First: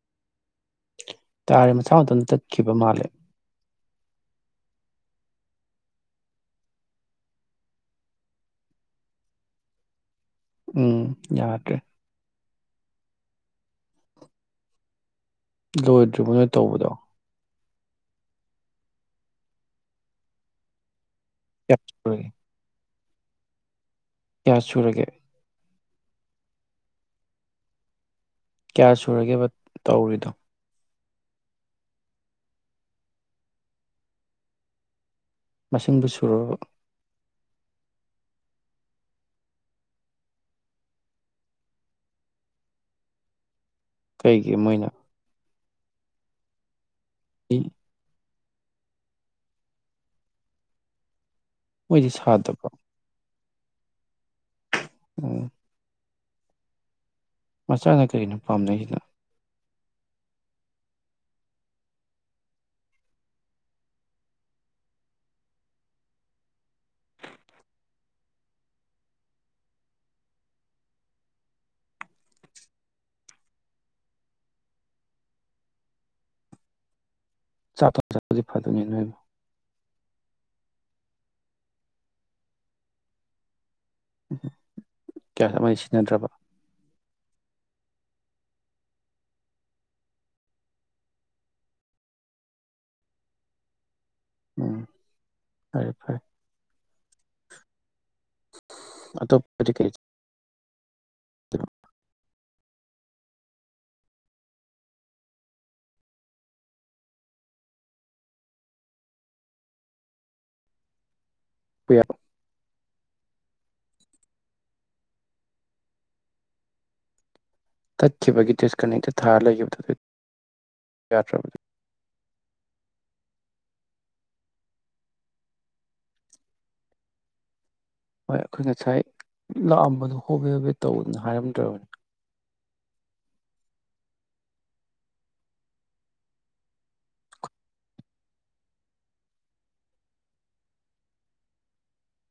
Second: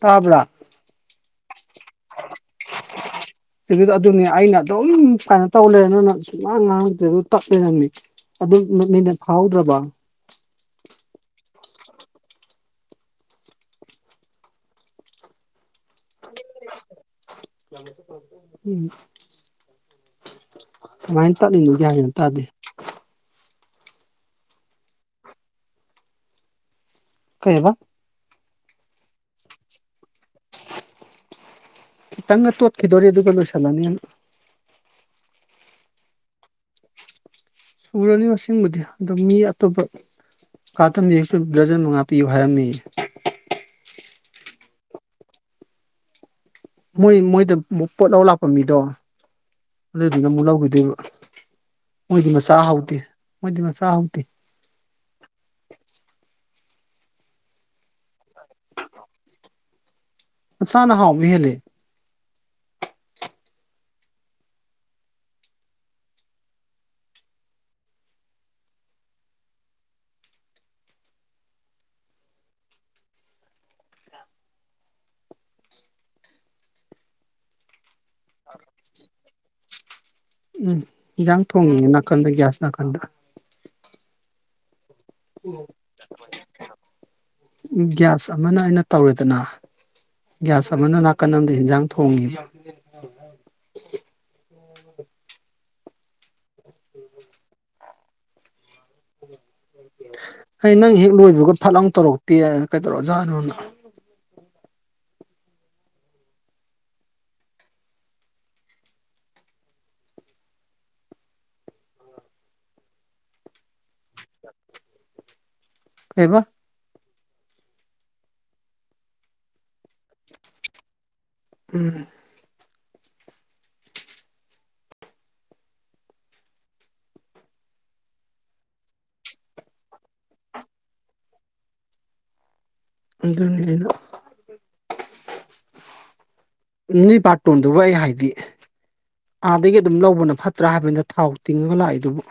ꯇꯥꯕ꯭ꯔꯥ ꯇꯥꯔꯦ ꯃꯁꯥ ꯃꯊꯟꯇ ꯆꯠꯈꯤꯕ ꯃꯥꯜꯂꯦ ꯑꯗꯨ ꯑꯗꯨꯅꯤ ꯑꯩꯅ ꯑꯗꯨꯝ ꯀꯩꯅꯣ ꯇꯧ ꯂꯩꯔꯅꯨꯅ ꯁꯨꯉꯥꯡ ꯉꯥꯡꯉꯛꯇ꯭ꯔꯦ ꯑꯗꯨ ꯇꯠꯂꯩꯔꯝꯃꯤ ꯑꯗꯨ ꯃꯤꯅꯠ ꯐꯥꯍꯧꯗ꯭ꯔꯕꯣ ꯎꯝ ꯌꯥꯗꯔꯦ ꯂꯣꯏꯗ꯭ꯔꯤꯕꯣ ꯅꯣꯏ ꯇꯧꯕꯗꯣ ꯎꯝ ꯀꯃꯥꯏꯅ ꯇꯠꯂꯤꯅꯣ ꯀꯌꯥ ꯒꯌ꯭ꯥꯟꯒ ꯁꯨꯔꯒꯦ ꯇꯥꯗꯦ ꯀꯌꯥ ꯁꯨꯔꯒꯦ ꯀꯩꯕ ꯀꯌꯥ ꯁꯨꯔꯒꯦꯕ ꯇꯧꯔꯤꯗꯣ ꯈꯤꯇꯪꯒ ꯇꯣꯠꯈꯤꯗꯣꯔꯤ ꯑꯗꯨꯒ ꯂꯣꯏꯁꯤꯜꯂꯅꯤ ꯃꯁꯤꯡꯕꯨ ꯁꯨꯔꯕ ꯁꯨꯔꯅꯤ ꯃꯁꯤꯡꯕꯨꯗꯤ ꯑꯗꯨ ꯃꯤ ꯑꯇꯣꯞꯄ [unintelligible] ꯗ꯭ꯔꯖꯟ ꯃꯉꯥ ꯄꯤꯌꯨ ꯍꯥꯏꯔꯝꯃꯦꯌꯦ ꯀꯩꯒꯤ ꯃꯣꯏꯅ ꯃꯣꯏ ꯃꯣꯏꯗ ꯏ ꯄꯣꯠ ꯂꯧ [unintelligible] ꯑꯗꯨꯗꯨꯅ ꯑꯃꯨꯛ ꯂꯧꯈꯤꯗꯣꯏꯕ ꯃꯣꯏꯗꯤ ꯃꯆꯥ ꯍꯥꯎꯗꯦ ꯃꯣꯏꯗꯤ ꯃꯆꯥ ꯍꯥꯎꯗꯦ ꯎꯝ ꯃꯆꯥꯅ ꯀꯔꯤꯅꯣ ꯄꯥꯝꯅꯩꯁꯤꯅ ꯃꯆꯥꯅꯥ ꯍꯥꯎꯕꯥ ꯍꯦꯜꯂꯦ [unintelligible] ꯎꯝ ꯌꯦꯟꯖꯥꯡ ꯊꯣꯡꯉꯤꯌꯦ ꯅꯥꯀꯟꯗ ꯒ꯭ꯌꯥꯁ ꯅꯥꯀꯟꯗ [unintelligible] ꯀꯌꯥ ꯑꯃ ꯁꯤꯖꯤꯟꯅꯗ꯭ꯔꯕ ꯒꯒ꯭ꯌꯥꯁ ꯑꯃꯅ ꯑꯩꯅ ꯇꯧꯔꯦꯗꯅ ꯒꯌꯥꯁ ꯑꯃꯅ ꯅꯥꯀꯟ ꯑꯃꯗ ꯍꯤꯟꯖꯥꯡ ꯊꯣꯡꯉꯤ ꯎꯝ ꯐꯔꯦ ꯐꯔꯦ ꯑꯇꯣꯞ ꯅꯪ ꯍꯦꯛ ꯂꯣꯏꯕꯒ ꯐꯠꯂꯥꯎ ꯇꯧꯔꯛꯇꯦ ꯀꯩꯗꯧꯔꯖꯥꯠꯅꯣꯅ [unintelligible] ꯀꯩꯕ ꯇꯠꯈꯤꯕꯒꯤ [unintelligible] [unintelligible] ꯎꯝ ꯍꯣꯏ ꯑꯈꯣꯏ ꯉꯁꯥꯏ ꯂꯥꯛꯑꯝꯕꯗꯣ ꯍꯣꯕꯦ ꯍꯣꯕꯦ ꯇꯧꯅ ꯍꯥꯏꯔꯝꯗ꯭ꯔꯕꯅꯤ ꯑꯗꯨꯅꯤ ꯑꯩꯅ ꯃꯤ ꯕꯥꯔꯇꯣꯟꯗꯨꯕꯨ ꯑꯩ ꯍꯥꯏꯗꯤ ꯑꯥꯗꯒꯤ ꯑꯗꯨꯝ ꯂꯧꯕꯅ ꯐꯠꯇ꯭ꯔꯥ ꯍꯥꯏꯕꯅꯤꯗ ꯊꯥꯎ ꯇꯤꯡꯉꯒ ꯂꯥꯛꯏꯗꯨꯕꯨ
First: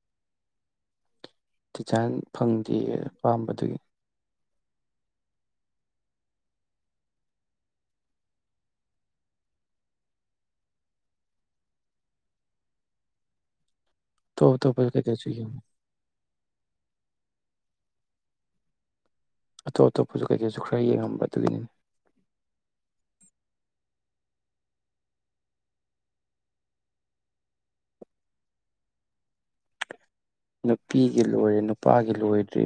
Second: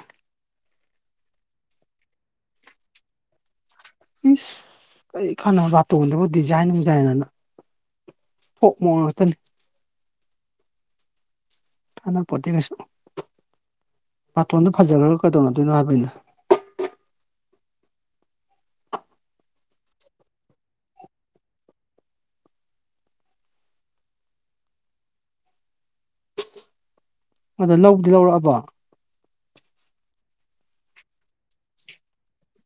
ꯗꯤꯖꯥꯏꯟ ꯐꯪꯗꯦ ꯑꯄꯥꯝꯕꯗꯨꯒꯤ ꯀꯔꯤ ꯀꯥꯟꯅꯕ ꯕꯥꯇꯣꯟꯗꯨꯕꯨ ꯗꯤꯖꯥꯏꯟ ꯅꯣꯡꯖꯥꯏꯟ ꯑꯅ ꯊꯣꯛ ꯃꯣꯛ ꯉꯥꯛꯇꯅꯤ ꯀꯅꯥꯄꯣꯇꯦ ꯀꯩꯁꯨ ꯑꯇꯣꯞ ꯕꯥꯇꯣꯟꯗꯣ ꯑꯇꯣꯞꯄꯁꯨ ꯐꯖꯈ꯭ꯔꯒ ꯀꯩꯀꯩꯁꯨ ꯌꯦꯡꯉꯤ ꯀꯩꯗꯧꯅꯗꯣꯏꯅꯣ ꯍꯥꯏꯕꯅꯤꯗ꯫ ꯑꯇꯣꯞ ꯑꯇꯣꯞꯄꯁꯨ ꯀꯩꯀꯩꯁꯨ ꯈꯔ ꯌꯦꯡꯉꯝꯕ ꯑꯗꯨꯒꯤꯅꯤꯅꯦ꯫ ꯑꯗꯣ ꯂꯧꯕꯗꯤ ꯂꯧꯔꯛꯑꯕꯣ꯫ ꯅꯨꯄꯤꯒꯤ ꯂꯣꯏꯔꯦ ꯅꯨꯄꯥꯒꯤ ꯂꯣꯏꯗ꯭ꯔꯤ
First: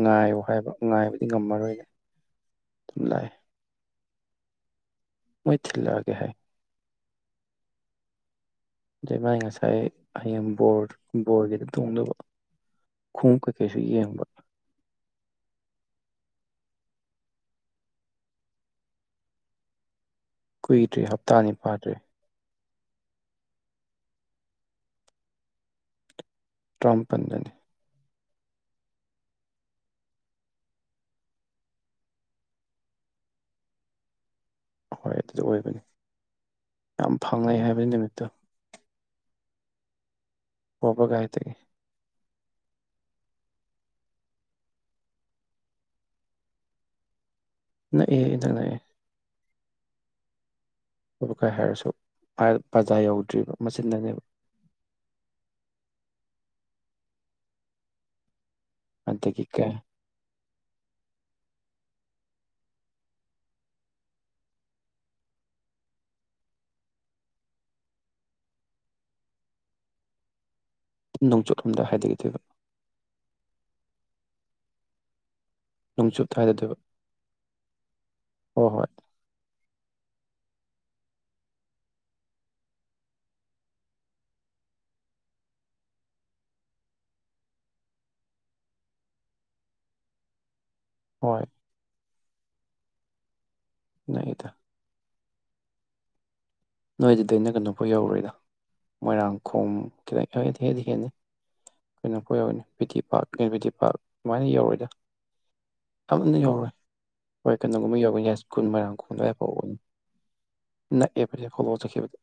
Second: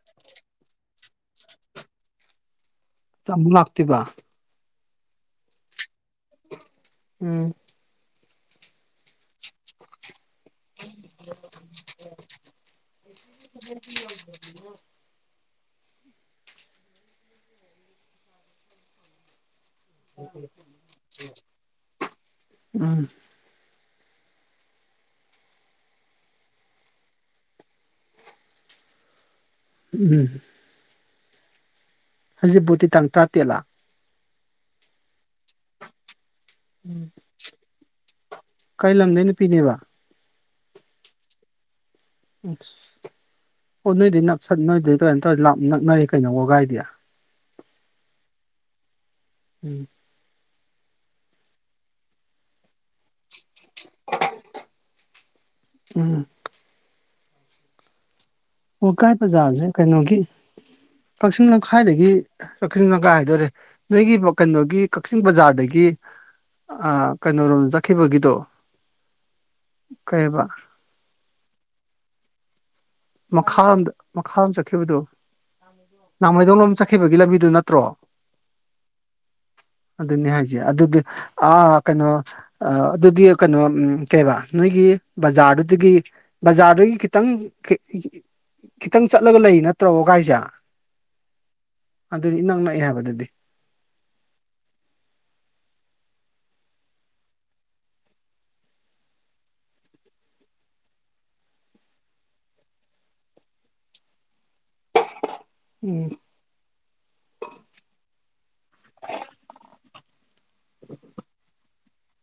ꯉꯥꯏꯌꯣ ꯍꯥꯏꯕ ꯉꯥꯏꯕꯗꯤ ꯉꯝꯃꯔꯣꯏ꯫ ꯗꯨꯗ ꯑꯃꯨꯛ ꯂꯥꯛꯇꯣꯏꯕ꯫ ꯃꯣꯏ ꯊꯤꯜꯂꯛꯑꯒꯦ ꯍꯥꯏ꯫ ꯎꯝ꯫ [unintelligible] ꯉꯁꯥꯏ ꯍꯌꯦꯡ ꯕꯣꯔ ꯕꯣꯔꯒꯤꯗ ꯇꯣꯡꯗꯧꯕ ꯈꯣꯡꯉꯨꯞ ꯀꯩꯀꯩꯁꯨ ꯌꯦꯡꯕ꯫ ꯀꯨꯏꯗ꯭ꯔꯤ ꯍꯞꯇꯥ ꯑꯅꯤ ꯐꯥꯗ꯭ꯔꯤ꯫ ꯎꯝ꯫ ꯇ꯭ꯔꯥꯝꯄꯟꯗꯅꯦ꯫ ꯎꯃ꯫ ꯍꯩꯖꯤꯕꯨꯨꯠꯇꯤ ꯇꯥꯡ ꯇ꯭ꯔꯥꯇꯦꯠꯂꯥ꯫ ꯍꯣꯏ ꯑꯗꯨꯗ ꯑꯣꯏꯕꯅꯦ꯫ ꯐꯥꯡꯉꯩ ꯍꯥꯏꯕꯅꯦ ꯅꯨꯃꯤꯠꯇꯨ꯫ ꯀꯩ ꯂꯝꯗꯩ ꯅꯨꯄꯤꯅꯦꯕ꯫ ꯋꯥꯕꯥꯒꯥꯏꯗꯒꯤ ꯎꯁ ꯑꯣ ꯅꯣꯏꯗꯤ ꯅꯛꯁꯟ ꯅꯣꯏꯗꯩꯗꯤ ꯀꯩꯅꯣꯇꯧꯔꯗꯤ ꯂꯥꯞ ꯅꯛꯅꯔꯦ ꯀꯩꯅꯣ ꯋꯥꯒꯥꯏꯗꯤ꯫ ꯅꯛꯑꯦ ꯏꯅꯛ ꯅꯛꯑꯦ꯫ ꯎꯝ꯫ [unintelligible] ꯍꯥꯏꯔꯁꯨ [unintelligible] ꯕꯖꯥ ꯌꯧꯗ꯭ꯔꯤꯕ꯫ ꯃꯆꯤꯟꯗꯅꯦꯕ꯫ ꯎꯝ꯫ ꯋꯥꯒꯥꯏ ꯑꯗꯒꯤ ꯕꯖꯥꯔꯖꯦ ꯀꯩ ꯀꯩꯅꯣꯒꯤ꯫ ꯀꯛꯆꯤꯡ ꯂꯝꯈꯥꯏꯗꯒꯤ ꯀꯛꯆꯤꯡ ꯂꯝꯈꯥꯏ ꯍꯥꯏꯗꯣꯏꯔꯦ ꯅꯣꯏꯒꯤ ꯀꯩꯅꯣꯒꯤ ꯀꯛꯆꯤꯡ ꯕꯖꯥꯔꯗꯒꯤ ꯑ ꯀꯩꯅꯣꯔꯣꯝꯗ ꯆꯠꯈꯤꯕꯒꯤꯗꯣ ꯀꯩꯕ꯫ ꯅꯣꯡꯆꯨꯞꯂꯣꯝꯗ ꯍꯥꯏꯗꯒꯤꯗꯣꯏꯕ꯫ ꯃꯈꯥ ꯔꯣꯝꯗ ꯃꯈꯥ ꯔꯣꯝ ꯆꯠꯈꯤꯕꯗꯨ꯫ ꯅꯣꯡꯆꯨꯞꯇ ꯂꯥꯃꯩꯗꯣꯡꯂꯣꯝ ꯍꯥꯏꯊꯗꯣꯏꯕ ꯆꯠꯈꯤꯗꯨꯕꯒꯤ ꯂꯝꯕꯤꯗꯨ ꯅꯠꯇ꯭ꯔꯣ ꯍꯣꯏ ꯍꯣꯏ ꯑꯗꯨꯅꯤ ꯍꯥꯏ ꯑꯗꯨꯗꯤ ꯑꯥ- ꯀꯩꯅꯣ ꯑ-ꯑꯗꯨꯗꯤ ꯀꯩꯅꯣ ꯀꯩꯕꯥ ꯅꯣꯏꯒꯤ ꯕꯖꯥꯔꯗꯨꯗꯒꯤ ꯕꯖꯥꯔꯗꯨꯗꯒꯤ ꯈꯤꯇꯪ ꯈꯤꯇꯪ ꯆꯠꯂꯒ ꯂꯩ ꯅꯠꯇ꯭ꯔꯣ ꯋꯥꯒꯥꯏꯖꯦ꯫ ꯍꯣꯏ ꯑꯗꯨꯗꯤ ꯏꯅꯛ ꯅꯛꯑꯥ ꯑꯩꯅ ꯍꯥꯏꯕꯗꯨꯗꯤ ꯅꯛꯏꯗ꯫ ꯑꯗꯨꯗꯩꯅ ꯀꯩꯅꯣꯐꯥꯎ ꯌꯧꯔꯣꯏꯗ ꯃꯣꯏꯔꯥꯡꯈꯣꯝ ꯈꯤꯇꯪ [unintelligible] ꯍꯦꯟꯗꯤ ꯍꯦꯅꯤ ꯀꯩꯅꯣꯐꯥꯎ ꯌꯧꯅꯤ ꯕꯤ ꯇꯤ ꯄꯥꯛ ꯑ-ꯕꯤ ꯇꯤ ꯄꯥꯔꯛ ꯑꯗꯨꯃꯥꯏ ꯌꯧꯔꯣꯏꯗ꯫ [unintelligible] ꯌꯧꯔꯣꯏ ꯍꯣꯏ ꯀꯩꯅꯣꯒꯨꯝꯕ ꯌꯧꯕ ꯌꯥꯏ꯭ꯁꯀꯨꯟ ꯃꯔꯣꯏꯥꯡꯗꯣꯝ ꯑꯗꯨꯋꯥꯏ ꯐꯥꯎꯕ ꯅꯛꯑꯦ꯫ [unintelligible] ꯆꯈꯤꯕꯗ꯫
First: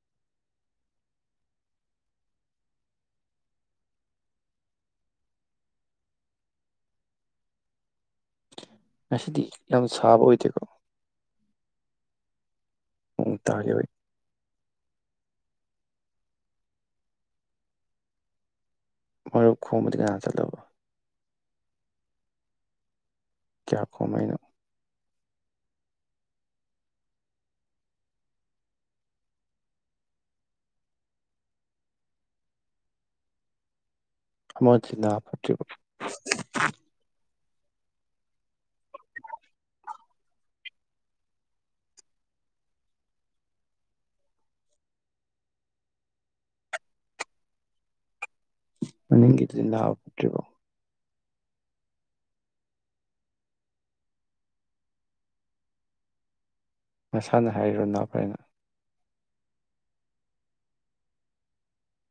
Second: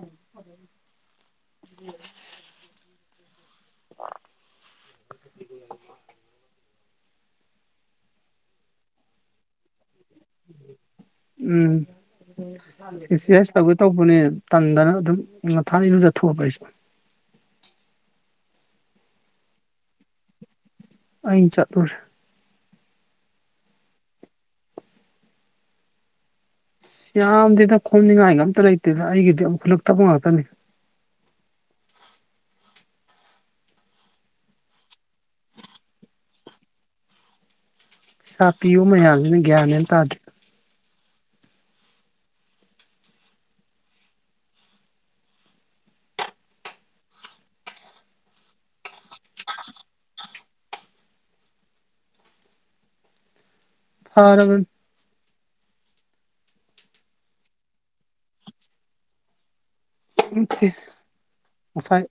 [inaudible] [inaudible] ꯉꯁꯗꯤ ꯌꯥꯝ ꯁꯥꯕ ꯑꯣꯏꯗꯦꯀꯣ ꯎꯝ ꯅꯣꯡ ꯑꯦꯛꯁꯔꯁꯥꯏꯁ ꯇꯧꯒꯦ ꯇꯥꯈꯤꯕꯒꯤ ꯇꯧꯕꯅꯦ ꯇꯟꯗꯅ ꯑꯗꯨꯝ [unintelligible] ꯃꯔꯨꯞ ꯈꯣꯡꯕꯗꯤ ꯀꯥꯏ ꯆꯠꯂꯕ ꯑꯩ ꯆꯠꯂꯨꯔꯦ ꯀꯌꯥ ꯈꯣꯝ ꯃꯩꯅꯣ ꯌꯥꯝꯗꯦꯅ ꯈꯣꯝꯅꯤꯉꯥꯏꯒ ꯑꯝꯇ ꯂꯩꯇꯦꯗ ꯑꯩꯒꯤꯗꯤ ꯑꯃꯨꯛꯈꯠꯂꯛꯇꯕ ꯉꯥꯛꯇꯅꯤ ꯑꯃ ꯗꯤꯅꯥ ꯐꯠꯇ꯭ꯔꯤꯕꯣ ꯄꯩꯁꯥ ꯄꯤꯌꯨ ꯃꯌꯥꯝꯁꯤꯅ ꯒ꯭ꯌꯥꯟ ꯃꯦꯟ ꯇꯥꯗ꯭ꯔꯦ [unintelligible] ꯐꯔꯕꯅꯤ ꯃꯁꯥꯅ ꯍꯥꯏꯔꯣ ꯅꯥ ꯐꯔꯦꯅ ꯇꯦ ꯉꯁꯥꯏ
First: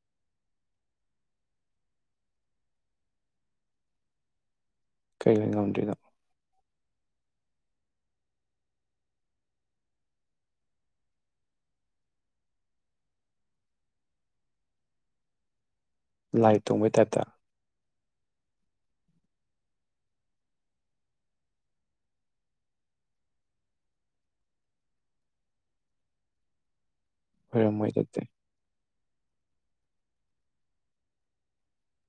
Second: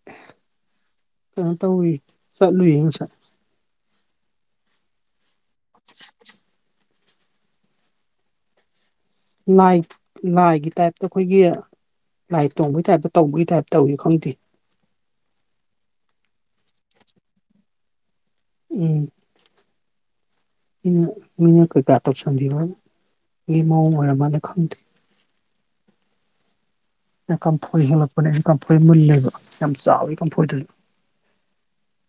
ꯀꯩꯅꯣ ꯇꯧꯏ ꯆꯠꯂꯨꯏ ꯉꯁꯥꯏ ꯀꯩ ꯂꯩꯩ ꯉꯝꯗ꯭ꯔꯤꯅꯣ ꯂꯥꯏ ꯂꯥꯏꯒꯤ ꯇꯥꯏꯞꯇ ꯑꯩꯈꯣꯏꯒꯤ ꯂꯥꯏ ꯇꯣꯡꯕꯒꯤ ꯇꯥꯏꯞꯇ ꯇꯧꯕꯒꯤ ꯇꯥꯏꯞꯇ ꯇꯧꯏ ꯈꯪꯗꯦ ꯂꯥꯏ ꯇꯣꯡꯕꯩ ꯇꯥꯏꯞꯇ ꯎꯝ ꯃꯤ ꯃꯤꯅ ꯀꯩꯀꯥ ꯇꯧꯁꯟꯕꯤꯕ ꯃꯤ ꯃꯑꯣꯡ ꯑꯣꯏꯔ ꯃꯥꯜꯂꯦ ꯈꯪꯗꯦ [unintelligible] ꯀꯝ ꯐꯣꯏ ꯑꯣꯏꯔꯝꯃꯣꯏ ꯑꯗꯨꯗꯤ ꯍꯦꯜꯂꯛꯄꯅꯤ ꯀꯝꯐꯣꯏ ꯃꯨꯜꯂꯦꯕ ꯌꯥꯝ ꯆꯥꯎꯋꯤ ꯀꯥꯝꯐꯣꯏꯗꯨ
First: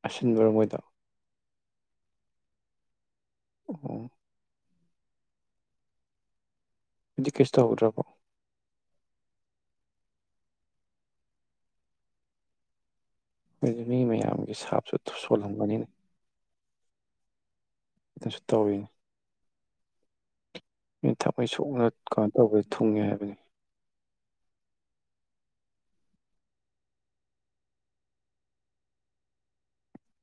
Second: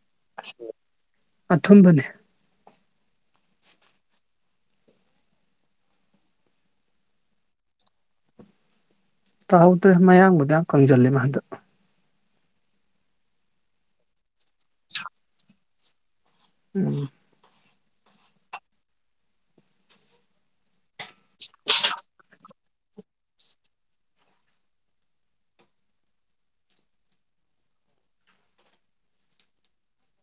ꯑꯁꯤꯟꯕꯔꯣ ꯃꯣꯏꯗꯣ ꯑꯊꯨꯝꯕꯅꯦ ꯑꯣ ꯑꯗꯤ ꯀꯦꯁꯨ ꯇꯧꯍꯧꯗ꯭ꯔꯕꯣ ꯇꯧꯍꯧꯗ꯭ꯔꯦ ꯃꯌꯥꯝꯕꯨꯗꯤ ꯌꯥꯝ ꯀꯪꯖꯜꯂꯦ ꯃꯥꯗꯣ [unintelligible] ꯃꯤꯃꯌꯥꯝ ꯑꯩ ꯁꯥꯁꯨ ꯊꯨꯞ ꯁꯣꯂꯂꯝꯅꯤꯅ ꯎꯝ [unintelligible] ꯇꯧꯔꯤꯅꯦ ꯃꯤ ꯊꯛꯃꯩ ꯁꯣꯛꯅ [unintelligible] ꯊꯨꯡꯉꯦ ꯍꯥꯏꯕꯅꯤ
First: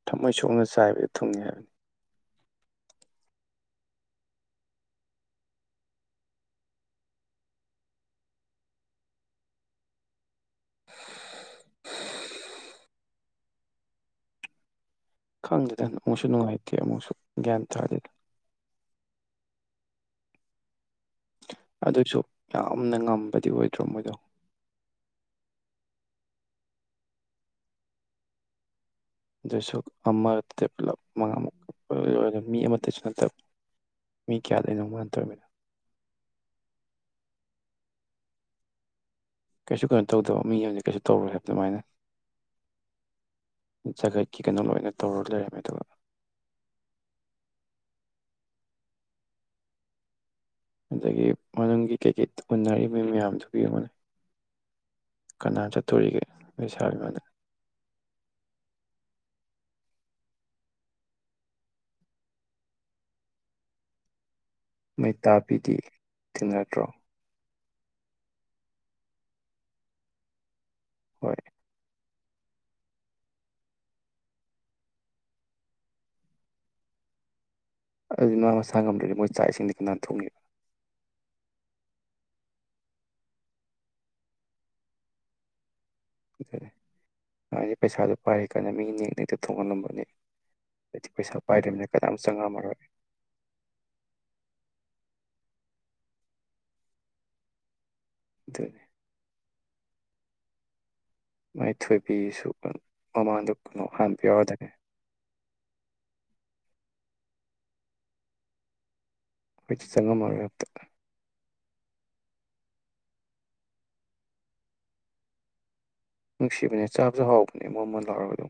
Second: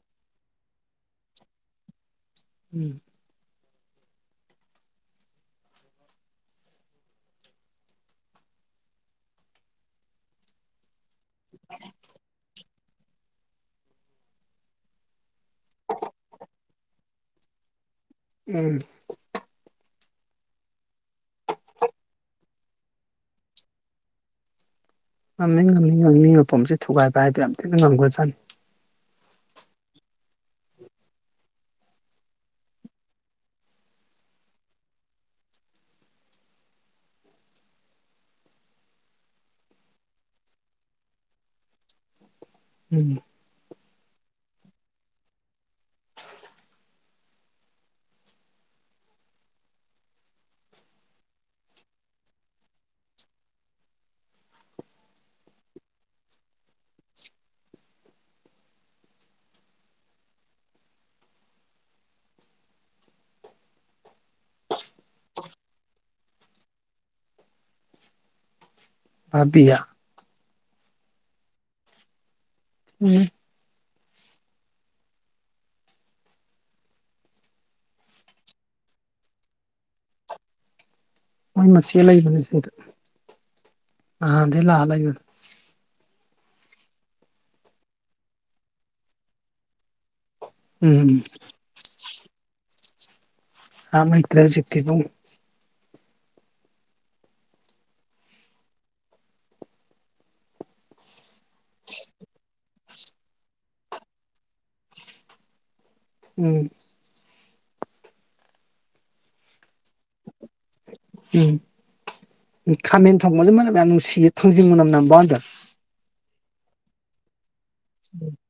ꯊꯃꯣꯏ ꯁꯣꯛꯅ ꯆꯥꯏꯕꯗ ꯊꯨꯡꯉꯤ ꯍꯥꯏꯕꯅꯤ ꯎꯝ ꯈꯪꯗꯦꯗꯅ ꯑꯃꯨꯛꯁꯨ ꯅꯨꯡꯉꯥꯏꯇꯦ ꯑꯃꯨꯛꯁꯨ ꯒ꯭ꯌꯥꯟ ꯇꯥꯗꯦ ꯎꯝ ꯑꯗꯨꯁꯨ ꯌꯥꯝꯅ ꯉꯝꯕꯗꯤ ꯑꯣꯏꯗ꯭ꯔꯣ ꯃꯣꯏꯗꯣ ꯉꯝꯅꯤ ꯉꯝꯅꯤ ꯉꯝꯃꯤ ꯃꯤ ꯃꯄꯣꯁꯦ ꯊꯨꯒꯥꯏꯕ ꯍꯥꯏꯗꯣ ꯌꯥꯝ ꯊꯤꯅ ꯉꯝꯈ꯭ꯔꯖꯥꯠꯅꯤ ꯑꯗꯨꯁꯨ ꯑꯃ ꯄꯨꯂꯞ ꯃꯉꯥꯃꯨꯛ [unintelligible] ꯃꯤ ꯑꯃꯠꯇꯁꯨ ꯅꯠꯇꯕ ꯃꯤ ꯀꯌꯥꯗꯩꯅꯣ ꯃꯣꯏ ꯇꯧꯃꯤꯅ ꯀꯩꯁꯨ ꯀꯩꯅꯣ ꯇꯧꯗꯕ ꯃꯤ ꯑꯃ ꯀꯩꯁꯨ ꯇꯧꯔꯣꯏ ꯍꯥꯏꯕ ꯑꯗꯨꯃꯥꯏꯅ ꯎꯝ ꯖꯒꯠꯀꯤ ꯀꯩꯅꯣ ꯂꯣꯏꯅ ꯇꯧꯔ ꯂꯩꯔꯝꯃꯦ ꯑꯗꯨꯒ ꯑꯗꯒꯤ ꯃꯅꯨꯡꯒꯤ ꯀꯩꯀꯩ ꯎꯟꯅꯔꯤꯕ ꯃꯤ ꯃꯌꯥꯝꯗꯨꯕꯨ ꯌꯦꯡꯉꯣꯅꯤ ꯀꯅꯥ ꯆꯠꯇꯣꯔꯤꯒꯦ ꯂꯩꯁꯥꯕꯤ ꯃꯥꯅ ꯃꯩꯇꯥꯥ ꯕꯤꯗꯤ ꯊꯦꯡꯅꯗ꯭ꯔꯣ ꯥꯕꯤꯌꯥ ꯍꯣꯏ ꯎꯝ ꯑꯗꯨꯗꯤ ꯃꯥ ꯃꯁꯥ ꯉꯝꯗ꯭ꯔꯗꯤ ꯃꯣꯏ ꯆꯥꯛ ꯏꯁꯤꯡꯗꯤ ꯀꯅꯥ ꯊꯣꯡꯏ ꯃꯣꯏ ꯃꯆꯦ ꯂꯩꯕꯅꯦ ꯁꯤꯗ ꯅꯥꯍꯥꯟꯗꯩ ꯂꯥꯛꯑ ꯂꯩꯕꯅꯤ ꯑꯗꯨ ꯃꯥꯗꯤ ꯄꯩꯁꯥꯗꯣ ꯄꯥꯏꯔꯤ ꯀꯥꯟꯅ ꯃꯤ ꯅꯦꯛꯅꯦꯛꯇ ꯊꯣꯡꯍꯜꯂꯝꯕꯅꯦ ꯎꯝ ꯄꯩꯁꯥ ꯄꯥꯏꯗꯃꯤꯅ ꯀꯗꯥꯝ ꯆꯪꯉꯝꯃꯔꯣꯏ [inaudible] ꯑꯗꯨꯅꯤ ꯃꯥꯏꯊꯣꯏꯕꯤꯁꯨ ꯀꯣ ꯃꯃꯥꯡꯗ ꯀꯅꯣ ꯍꯥꯟꯕ ꯌꯥꯎꯔꯗꯅꯤ ꯎꯝ ꯑꯩꯗꯤ ꯆꯪꯉꯝ ꯃꯥꯔꯦ ꯎꯝ ꯎꯝ ꯈꯥꯃꯦꯟ ꯊꯣꯡꯕꯁꯦ ꯃꯅꯝ ꯌꯥꯝ ꯅꯨꯡꯁꯤꯌꯦ ꯊꯥꯡꯖꯤꯡ ꯃꯅꯝ ꯅꯝꯕꯅꯤꯗ ꯅꯨꯡꯁꯤꯕꯅꯦ ꯆꯥꯕꯁꯨ ꯍꯥꯎꯕ ꯑ ꯃꯣꯟꯃꯣꯟ ꯂꯥꯎꯔꯒ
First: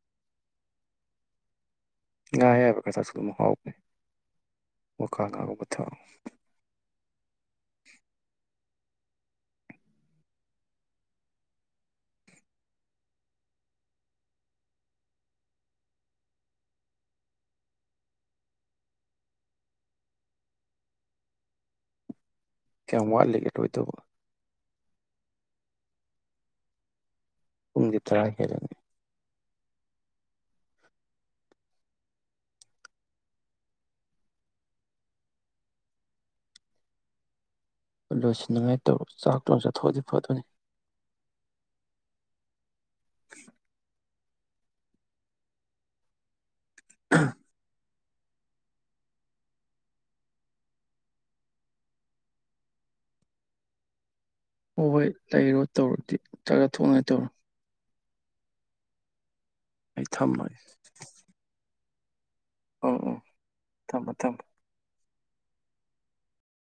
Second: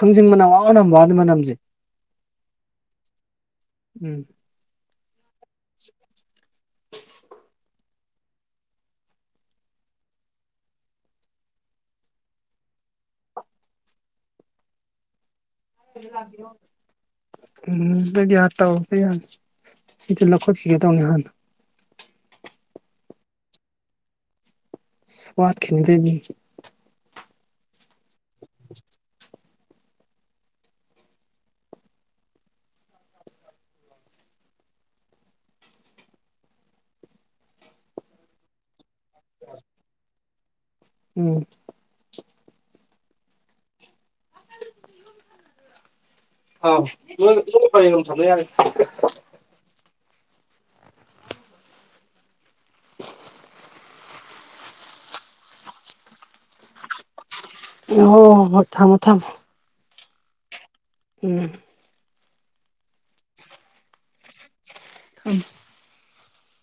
ꯊꯥꯡꯖꯟ ꯃꯅꯝ ꯋꯥ ꯅꯝ ꯋꯥ ꯑꯗꯨ ꯃꯅꯝꯁꯦ ꯉ ꯑꯌꯥꯏꯕ ꯀꯁꯜꯂꯨ ꯍꯥꯎꯕꯅꯦ ꯎꯝ ꯑꯣꯀ ꯀꯥꯕꯨ ꯀꯊꯥ ꯎꯝ ꯑꯗꯨꯗꯤ ꯇꯧ ꯁꯤꯁꯨ ꯂꯧꯈꯠꯈꯤꯒꯦ ꯇꯧꯅꯦ ꯍꯥꯟꯅ ꯀꯌꯥꯝ ꯋꯥꯠꯂꯤꯒꯦ ꯂꯣꯏꯗꯧꯕ ꯁ ꯋꯥꯠꯈꯤꯅꯤꯗ ꯑꯩ ꯄꯨꯪꯗꯤ ꯇꯔꯥ ꯍꯦꯜꯂꯦ ꯂꯣꯏꯁꯤꯟꯅꯅꯤꯉꯥꯏ ꯇꯧꯔꯤ ꯆꯥꯛꯇꯣ ꯍꯟꯅꯥ ꯆꯠꯊꯣꯛꯑꯗꯤ ꯐꯥꯗꯧꯅꯤ ꯎꯝ [inaudible] [inaudible] [inaudible] ꯍꯣꯏ ꯍꯣꯏ ꯂꯩꯔꯣ ꯇꯧꯔꯗꯤ ꯆꯥ ꯊꯣꯡꯅꯥꯏ ꯇꯧꯔꯣ ꯑꯣ ꯍ ꯊꯝꯃꯣ ꯊꯃꯣ ꯑꯩ ꯊꯝꯃꯒꯦ ꯎꯝ ꯎ ꯎ ꯊꯝꯃꯣ ꯊꯝꯃꯣ ꯎꯝ